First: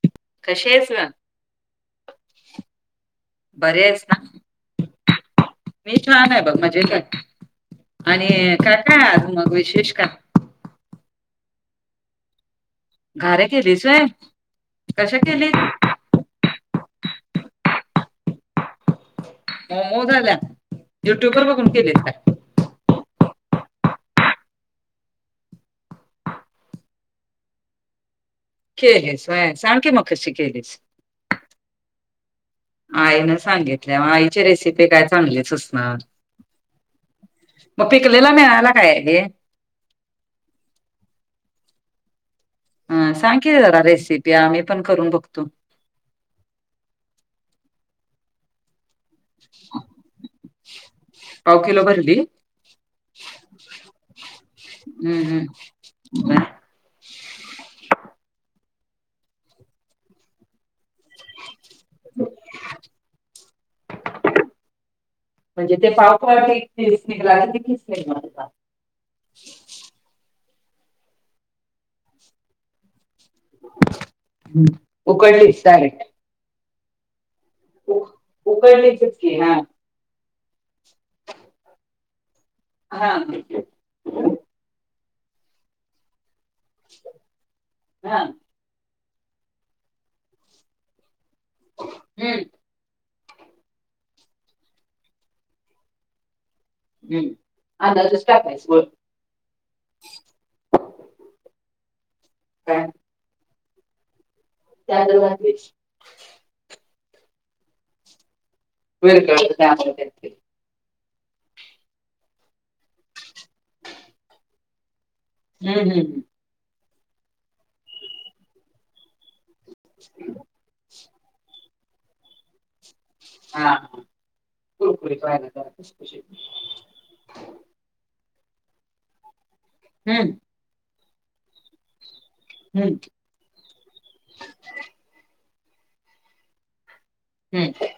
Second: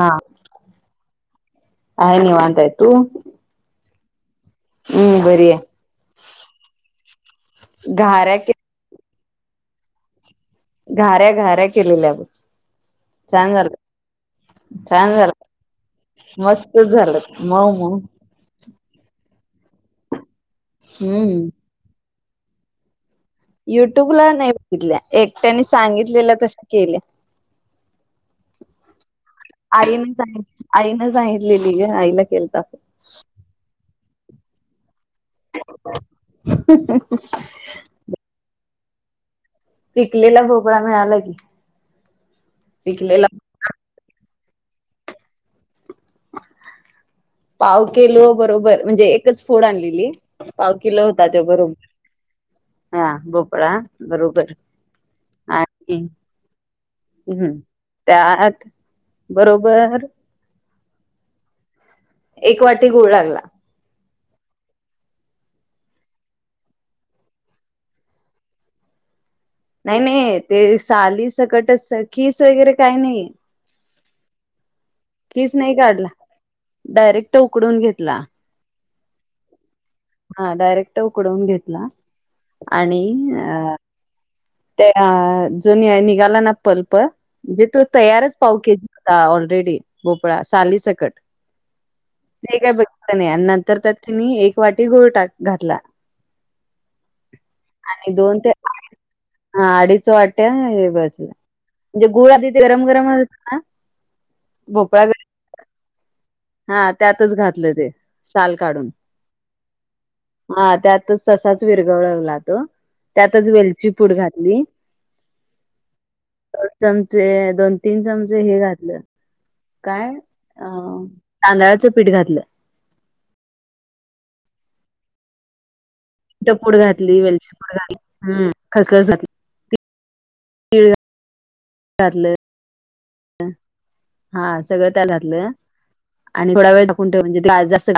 हा कशी आहेस ग? आहे निवांत तु बरी आहेस ना? बरी आहे. मी छान आहे बघ, माजेत आहे आणि घाऱ्या के काय काय अजून मग, विशेष का घाऱ्या, घाऱ्या, केलेल्या ब घाऱ्या केलीस व्हय, छान कशी झालं केलीस. मस्त झालं, मऊ मऊ हो मऊ झाल्या, युट्यूबर हम्म बघून केली काय? युट्यूबला नाही बघितल्या, एकट्याने सांगितलेलं तश केल्या. केलीस व्हय. सांग की मग आईन कशी केलीस? आईन सांगितलेली ग, आईन केलता. आईन सांगितल्या, आईची रेसिपी काय चांगलीच असणार. मग पिकलेला मिळाला काय हे पिकलेला भोपळा मिळाला कि. ह सांगे जरा रेसिपी, आम्ही पण करून बघतो. पाव किलो बरोबर, म्हणजे एकच फोड आणलेली पाव किलो होता पाव किलो बरोबर. भरली? हा भोपळा बरोबर, हं हं. आणखी हम्, त्यात बरोबर ह [unintelligible] एक वाटी गूळ लागला. [unintelligible] म्हणजे ते पाकट एक दिवस निघला क तच निघ म [unintelligible] नाही नाही ते साली सकटच, कीस वगैरे काय नाही. हम्म. कीस उकडलीस नाही डायरेक्ट. काढला, डायरेक्ट उकडून घेतला. उकळले चचके ना [unintelligible] हा डायरेक्ट उकडवून घेतला, आणि हा अ त्या जो निघाला ना पलप, म्हणजे तो हा तयारच पाव केजी आता ऑलरेडी भोपळा सालीचकट हम्म. काय ब नंतर त्या त्यांनी एक वाटी गुळ टाक घातला आणि अंदाजच दोन ते टाकायचं आठ हा आडीच वाट्या हे बसल्या, म्हणजे गुळ आधी ते गरम काय गरम अस ना भोपळा त्यागर वा [unintelligible] हा त्यातच घातलं ते, साल काढून. वळ त्या [unintelligible] हा त्यातच तसाच विरगळवला तो. त्यातच वेलची पूड घातली. हम् हम् ह दोन चमचे दोन तीन चमचे हे घातलं काय अ तांदळाचं पीठ घातलं हा हा पुरपुरी काय नाु ड घातली वेलची पडली खसखस घातली हम्म ळलं [unintelligible] हम. हा सगळं त्या घातलं, आणि थोड वेळ म्हणजे जास्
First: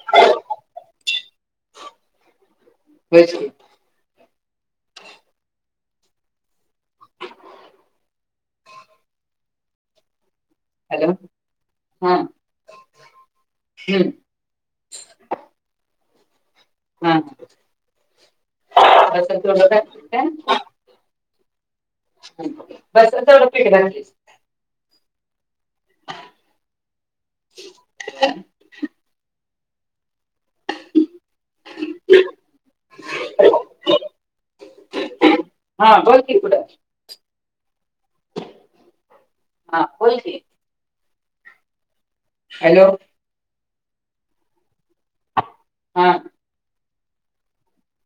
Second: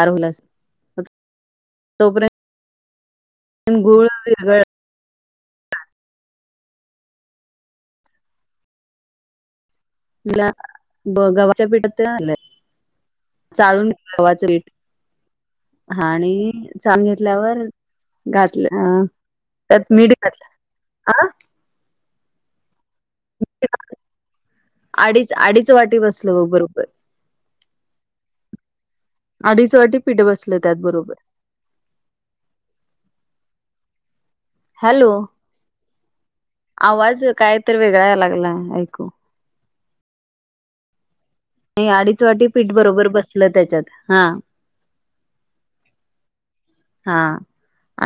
तोपर्यंत [unintelligible] म्ह [unintelligible] गोळ वगळ [unintelligible] हॅलो तु गव्हाच्या पीठात हा चालून घ गव्हाचं पीठ आणि चांगेतल्यावर घातलं हा बसल तेवढं त्यात मिडी काय घातलं ह बसवडपीठली अडीच अडीच वाटी बसलं ब बरोबर ह अडीच वाटी पीठ बसलं त्यातबरोबर [inaudible] हॅलो हा बोल की पुढं आवाज कायत वेगळा लागला ऐकू हा बोलते नाही अडीच वाटी पीठ हॅलो बरोबर बसलं त्याच्यात हा हा हा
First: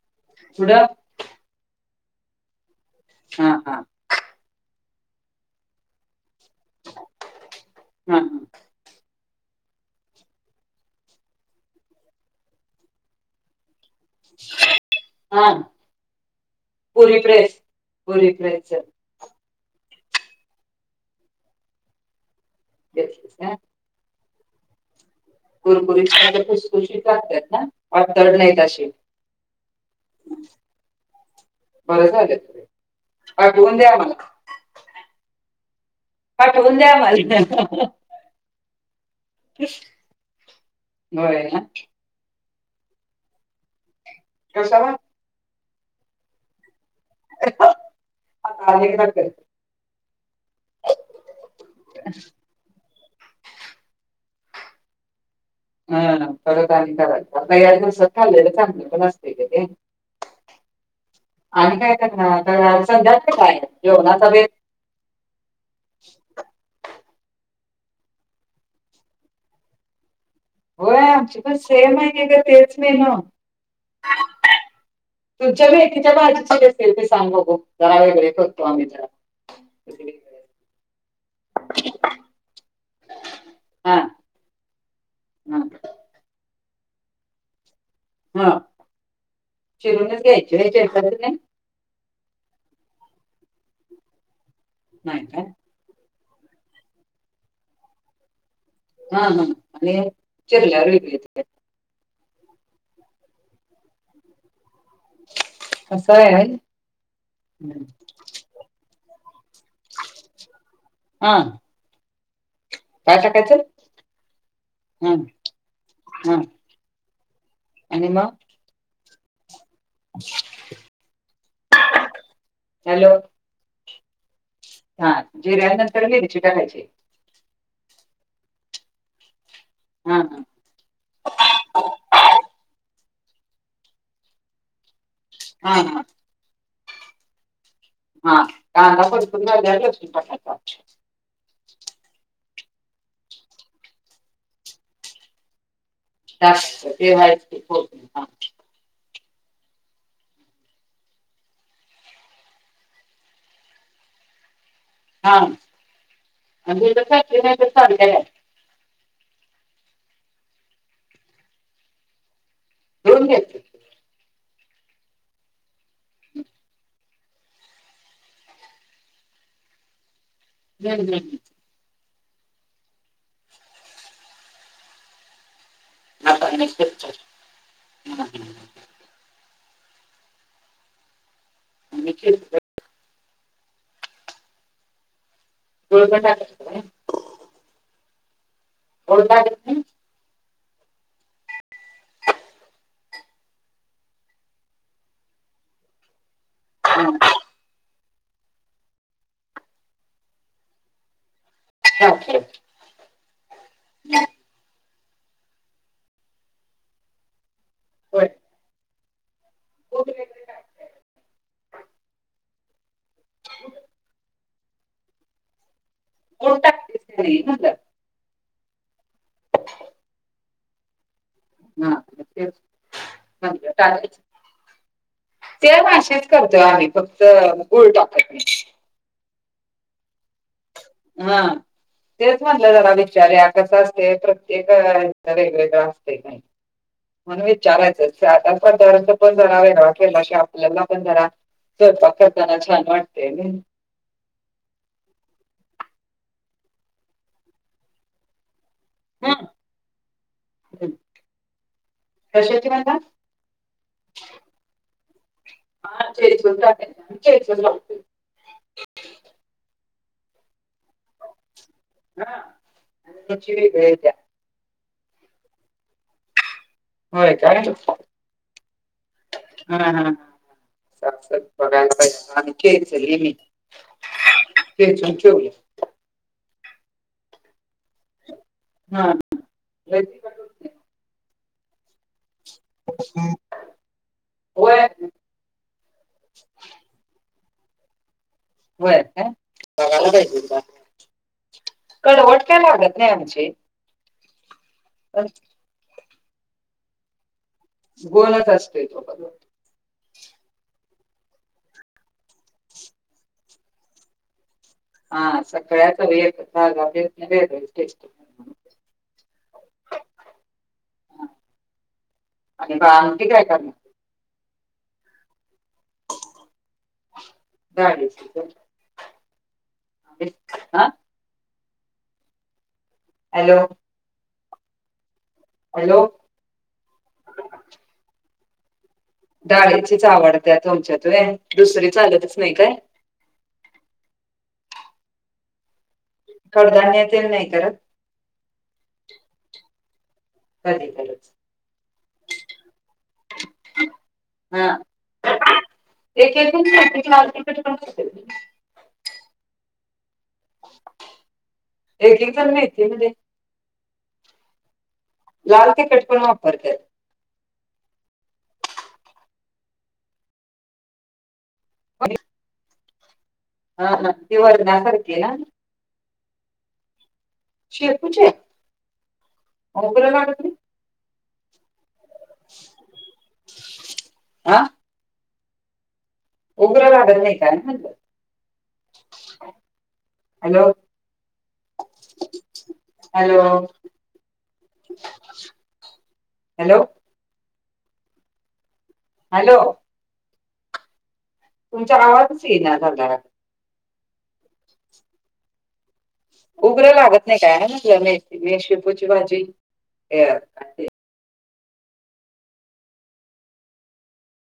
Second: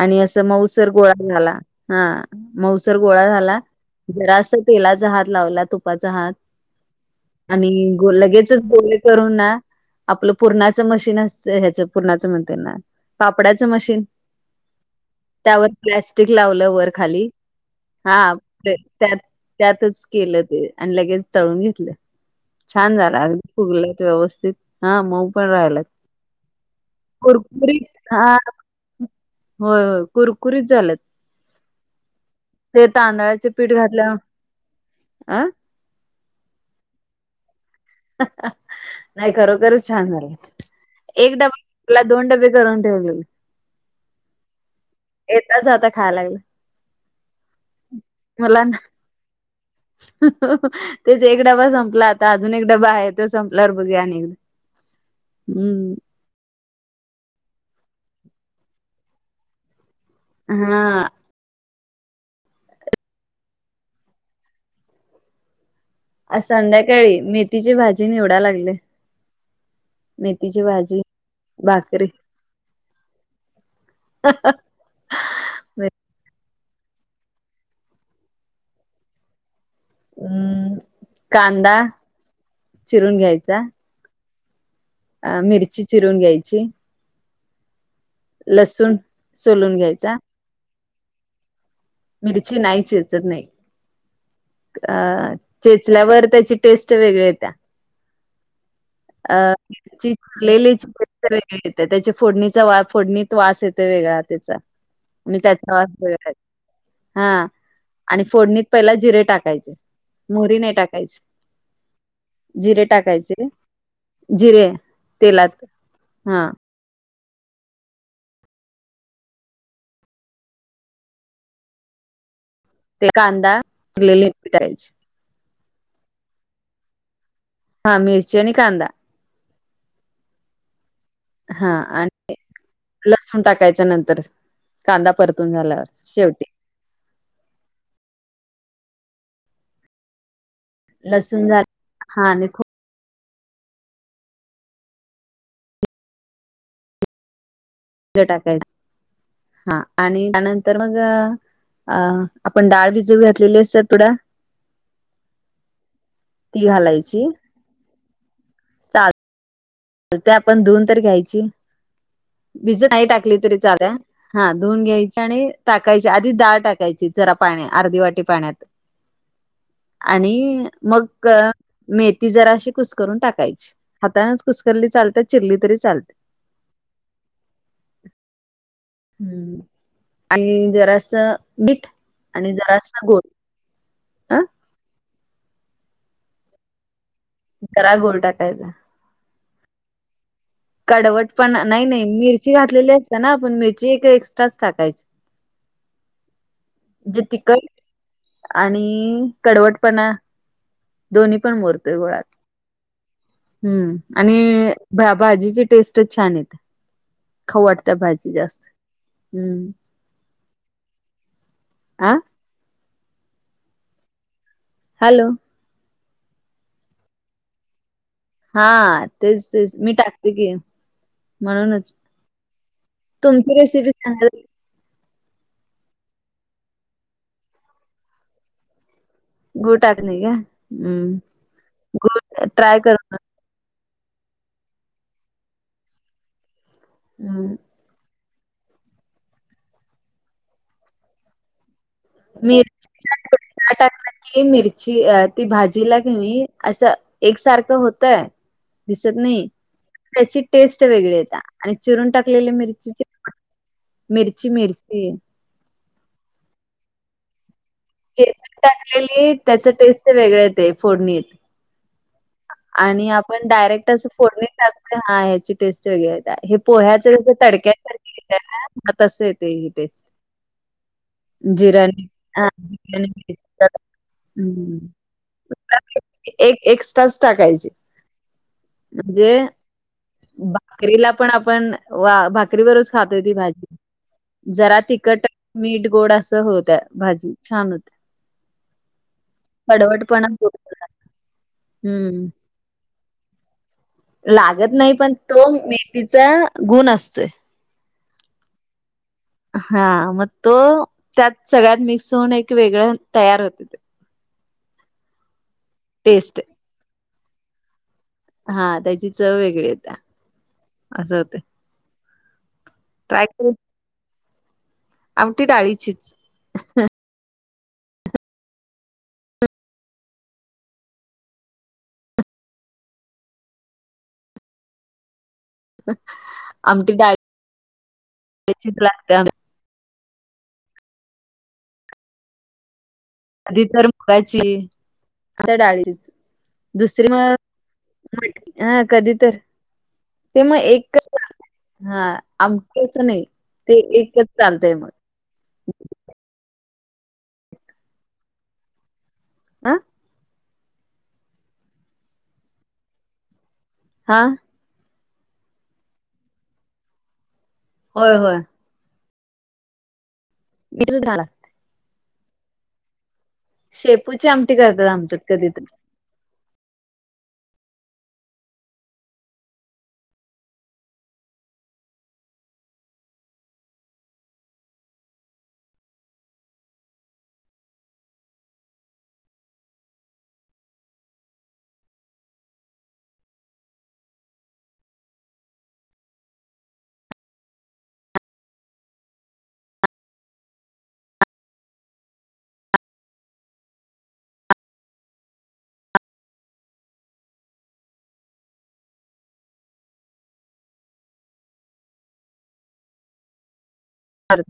आणि असं पुढं मऊसर गोळा झाला हा मस गोळा हा झाला हा जरास तेलाचा हात लावला तुपाचा हात आणि हा लगेचच ब करून ना आपलं पूर्णाच मशीन असत ह्याच पूर्णाच म्हणते ना कपड्याचं मशीन ह त्यावर प्लॅस्टिक लावलं वर पुरी खाली प्रेस हा पुरी प्रेस त्यात त्यातच केलं ते आणि लगेच तळून घेतलं छान झाला घेतलीस का अगदी फुगलेत व्यवस्थित हा मऊ पण राहिला कुरकुरीत म्हणजे खुसखुशीत लागतात ना कुरकुरीत पातळ हा नाहीत असे होय कुरकुरीत झालंत बरं झाले त तांदळाचे पीठ पाठेवून द्या घातल्या मला अ पाटव द्या मला नाही खरोखरच छान झाले एक होय ना डबा दोंड बेरंेली कसावर येतच आता खायला लागलं मला आता अनेकदा करते तेच एक डबा संपला आता अजून एक डबा आहे तो संपलावर बघे अ एकदा. हम्म ह थोडं कराय का या दिवसात खाल्लेलं चांगलं पण नसते ते. हा आणि काय करणार सध्यात का काय जेवनाचा वे- आ संध्याकाळी मेथीची भाजी निवडा लागले. मेथीची होय भाजी आमची पण सेम भाकरी. आहे का तेच मेनू अं हे तुमच्या भीकीच्या बाज असतील ते सांग बघ जरा वगैरे करतो आम्ही जरा. हम कांदा चिरून घ्यायचा हां अ मिरची चिरून घ्यायची हा लसूण सोलून घ्यायचा शिरूनच घ्यायचे घ्यायचे असतात नाही मिरची नाहीचेचत नाही नाही अ काय चेचल्यावर त्याची टेस्ट वेगळी य त्या हा अ हा आणि चिरल्यावर वेगळी येते ललेलेची त्याच्या फोडणीचा वा फोडणीत वास येतो वेगळा त्याचा आणि त्याचा वास असं वेगळा य, आहे हा आणि फोडणीत पहिला जिरे टाकायचे. मोरी नाही टाकायची हा जिरे काय टाकायचे. टाकायचं जिरे हा तेलात हा. आणि मग. च च च ते कांदागलेली. हा जेऱ्या नंतर गेरीचे टाकायचे हा मिरचीनी कांदा हा ह हा आणि लसण टाकायच्या नंतर कांदा परतून हा झाल्यावर हा शेवटी हा कारण तुलाय लसूण झा हा आणि खूप जास्त ते वा्हाय खप टाकायच हा आणि त्यानंतर मग अ आपण डाळ भिजव घातलेली आहे सर थोडा हा ती घालायची कस कस ते आपण धुऊन तर घ्यायची विज नाही धुवून टाकली तरी घ्यायचं चाल्या हा धुन घ्यायची आणि टाकायची आधी दहाळ टाकायची जरा पाण्या अर्धी वाटी पाण्यात आणि हम्म मग हम्म हम्म. मेथी जरा अशी कुसकरून टाकायची हाताानच कुसकरली चालत चिरली तरी चालते आ ह ह् आणि जरा असं मीठ आणि जरा अस गोल आह तुळ पण टा- जरा गुळ टाकायचा. लड कडवट पण नाही नाही मिरची घातलेली असत ना आपण मिरची एक एक्स्ट्राच टाकायची म्ह जे हा, तिखट आणि कडवटपणा दोन्ही पण मोरत गोळात चालतंय. हम्म आणि भाजीची टेस्टच छान य खाऊ वाटत होय. भाजी जास्त हम्म खोबरं वगैरे टाकायचं. आ हॅलो मो टाते सरी म्ह हा तेच मी टाकते की म्हणूनच हा तेच तुमची म्हणलं रेसिपी टाकायचं. सांगाल ते भाशीच करतोय आम्ही फक्त गल टाकत नाही गुळ टाकण आहे का हम्म हा तेच गूळ म्हटलं ट्राय जरा करून विचार्या कसं असते प्र्य ते का वेगवेगळं असते काही म्हणून म हम्म चालायचंच पणच पण जरा वेग आपल्याला पण जरा स् पकाातना छान मिरची वातेन टाकलं की मिरची ती भाजीला कि असं एकसारखं होतय दिसत नाही त्याची टेस्ट वेगळी येत आणि चिरून टाकलेल्या कशाची म्हणता मिरचीचे मिर्ची मिर्चीी हा च च च केच टाकलेली त्याच टेस्ट वेगळ येत फोडणीत. आणि आपण त्याची डायरेक्ट वेगळी अस द्या फोडणी टाकतो हा ह्याची टेस्ट वगर. पोह्याचे ज होय काय तडक्यासारखेेत तस येते ही टेस्ट सा बघायला जिरानी हा खच मी हम्म ते छ छ बला एक एक्स्ट्राच टाकायची हा म्हणजे भाकरीला पण आपण वा भाकरीवरच खातोय ती भाजी जरा होय तिखट मीठ गोड असं होत्या भाजी छान होत्या होय कडवटपणा थोडासा हं. कळवटक्या लागत नाही आमची लागत नाही पण तो मेथीचा गुण असतोय गोलाात अस येतो हा मग तो त्यात सगळ्यात मिक्स होऊन एक वेगळं तयार होते ते हा सकाळी आता टेस्ट. येते हा त्याची चव वेगळी हो त्या्या असं हा. होत आणि क काय कर आमटी डाळीचीच जााडी अे हा हॅलो हॅलो आमटी डाळीचीच लागते डाळीचीच आवड त्या तुमच्यातू दुसरी चालतच नाही काय आधी तर मुगाची अस डाळीच कडधान्य दुसरी म तेन नाही करत हा कधितर. ते मग कधी एकच करत हा आमचच नाही ते एकच चालतय मग. एकू लाल टिकीट पण. आ एक एक जण माे म्हण हा लाल तिखट पण वापरतात हो होय विर झाळा ब शेपूची आमटी करतात वरणासारखी आमतत ना कधीतून शिपूचे आमटी आं उघ्र वाढत नाही कात हॅलो हॅलो हॅलो हॅलो तुमचा आवाजच येईना झाला. उघर लागत नाही काय ना मे म शेपूची भाजी. खर